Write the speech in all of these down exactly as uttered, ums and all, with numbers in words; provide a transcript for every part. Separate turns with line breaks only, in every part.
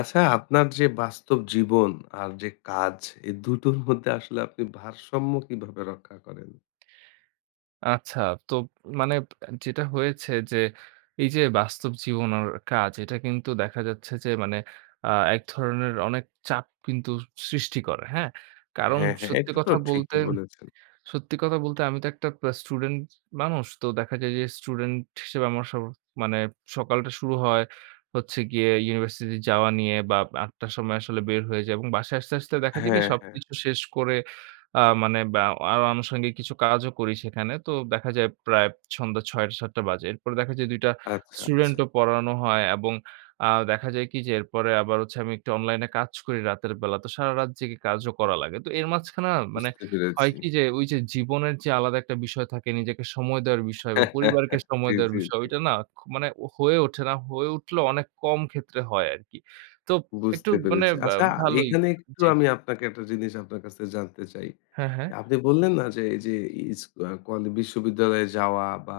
আচ্ছা, আপনার যে বাস্তব জীবন আর যে কাজ। এ দুটোর মধ্যে আসলে আপনি ভারসাম্য কিভাবে রক্ষা করেন?
আচ্ছা, তো মানে আ যেটা হয়েছে যে, এই যে বাস্তব জীবন আর কাজ এটা কিন্তু দেখা যাচ্ছে যে মানে আ এক ধরনের অনেক চাপ কিন্তু সৃষ্টি করে। হ্যাঁ? কারণ
হ্যাঁ, হ্যাঁ।
সত্যি
এটা তো
কথা বলতে,
ঠিকই বলেছেন।
সত্যি কথা বলতে আমি তো একটা আ স্টুডেন্ট মানুষ। তো দেখা যায় যে স্টুডেন্ট হিসেবে আমার সব মানে সকালটা শুরু হয় হচ্ছে গিয়ে ইউনিভার্সিটি যাওয়া নিয়ে বা আব আটটা র সময় আসলে বের হয়ে যায় এবং বাসায় আসতে, আসতে দেখা যায় কি
হ্যাঁ, হ্যাঁ।
সবকিছু শেষ করে আ মানে বা আরো আনুষঙ্গিক কিছু কাজও করি সেখানে। তো দেখা যায় প্রায় সন্ধ্যা ছয়টা থেকে সাতটা বাজে। এরপরে দেখা যায় দুই টা
আচ্ছা, আচ্ছা।
স্টুডেন্টও পড়ানো হয় এবং আ দেখা যায় কি? যে এরপরে আবার হচ্ছে আমি একটু অনলাইনে কাজ করি রাতের বেলা। তো সারারাত জেগে কাজও করা লাগে। তো এর মাঝখানে না মানে
বুঝতে
হয়
পেরেছি।
কি? যে ওই যে জীবনের যে আলাদা একটা বিষয় থাকে। নিজেকে সময় দেওয়ার বিষয় বা পরিবারকে
জি,
সময় দেওয়ার
জি,
বিষয়
জি।
ওইটা না খ মানে হয়ে ওঠে না। হয়ে উঠলেও অনেক কম ক্ষেত্রে হয় আরকি। তো একটু
বুঝতে
মানে
পেরেছি।
আ
আচ্ছা,
ভালোই
এখানে একটু
জি।
আমি আপনাকে একটা জিনিস আপনার কাছে জানতে চাই।
হ্যাঁ, হ্যাঁ।
আপনি বললেন না, যে এই যে ইস্কু আ কলে বিশ্ববিদ্যালয়ে যাওয়া বা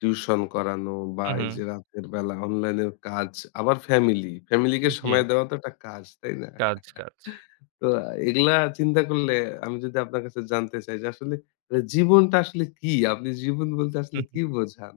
টিউশন করানো বা
হু,
এই যে
হু।
রাতের বেলা অনলাইনের কাজ, আবার ফ্যামিলি। ফ্যামিলিকে সময়
জি।
দেওয়া তো একটা কাজ, তাই না?
কাজ, কাজ।
তো আ এগুলা চিন্তা করলে আমি যদি আপনার কাছে জানতে চাই। যে আসলে মানে জীবনটা আসলে কী? আপনি জীবন বলতে
হু,
আসলে
হু।
কী বোঝান?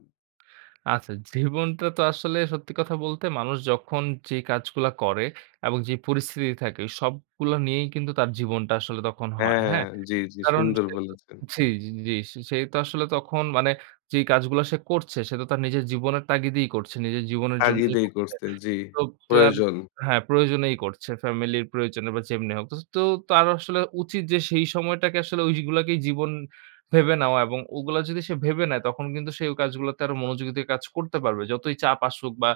আচ্ছা, জীবনটা তো আসলে সত্যি কথা বলতে, মানুষ যখন যে কাজগুলা করে এবং যে পরিস্থিতি থাকে সবগুলা নিয়েই কিন্তু তার জীবনটা আসলে তখন হয়।
হ্যাঁ,
হ্যাঁ?
জি, জি।
কারণ,
সুন্দর
সে তো
বলেছেন।
জি, জি, জি। সে তো আসলে তখন মানে যেই কাজগুলা সে করছে সে তো তার নিজের জীবনের তাগিদেই করছে। নিজের জীবনের জন্যই
তাগিদেই
করছে।
করছে। জি,
তোব তো
প্রয়োজন।
হ্যাঁ, প্রয়োজনেই করছে। ফ্যামিলি প্রয়োজনে বা যেমনি হোক। তো তার আসলে উচিত যে সেই সময়টাকে আসলে ঐগুলাকেই জীবন ভেবে নেওয়া এবং ওগুলা যদি সে ভেবে নেয় তখন কিন্তু সে ঐ কাজগুলাতে আরো মনোযোগিতা কাজ করতে পারবে। যতই চাপ আসুক বা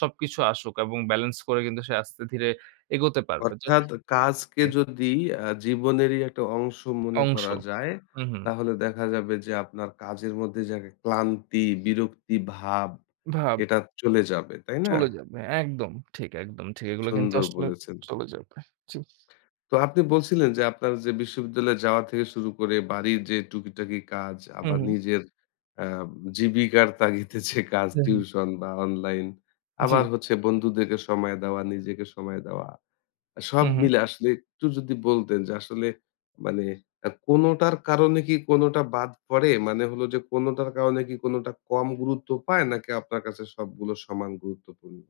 সবকিছু আসুক এবং বেলেন্স করে কিন্তু সে আস্তে ধীরে এগোতে পারবে। তো
অর্থাৎ কাজকে
হ্যাঁ।
যদি আ জীবনেরই একটা অংশ মনে
অংশ,
করা যায়,
হু, হু।
তাহলে দেখা যাবে যে আপনার কাজের মধ্যে যে একটা ক্লান্তি, বিরক্তি ভাব
ভাব।
এটা চলে যাবে। তাই না?
চলে যাবে। হ্যাঁ, একদম ঠিক, একদম ঠিক। এগুলো কিন্তু
সুন্দর
আসলে
বলেছেন।
চলে যাবে, জি।
তো আপনি বলছিলেন, যে আপনার যে বিশ্ববিদ্যালয়ে যাওয়া থেকে শুরু করে বাড়ির যে টুকিটাকি কাজ
হু,
আবার
হু।
নিজের আ জীবিকার তাগিদে যে কাজ।
হ্যা, হ্যা।
টিউশন বা অনলাইন আবার
জি।
হচ্ছে বন্ধুদেরকে সময় দেওয়া, নিজেকে সময় দেওয়া। আ সব
হু, হু।
মিলে আসলে একটু যদি বলতেন। যে আসলে মানে আ কোনোটার কারণে কি কোনোটা বাদ পড়ে? মানে হলো যে কোনোটার কারণে কি কোনোটা কম গুরুত্ব পায়, নাকি আপনার কাছে সবগুলো সমান গুরুত্বপূর্ণ?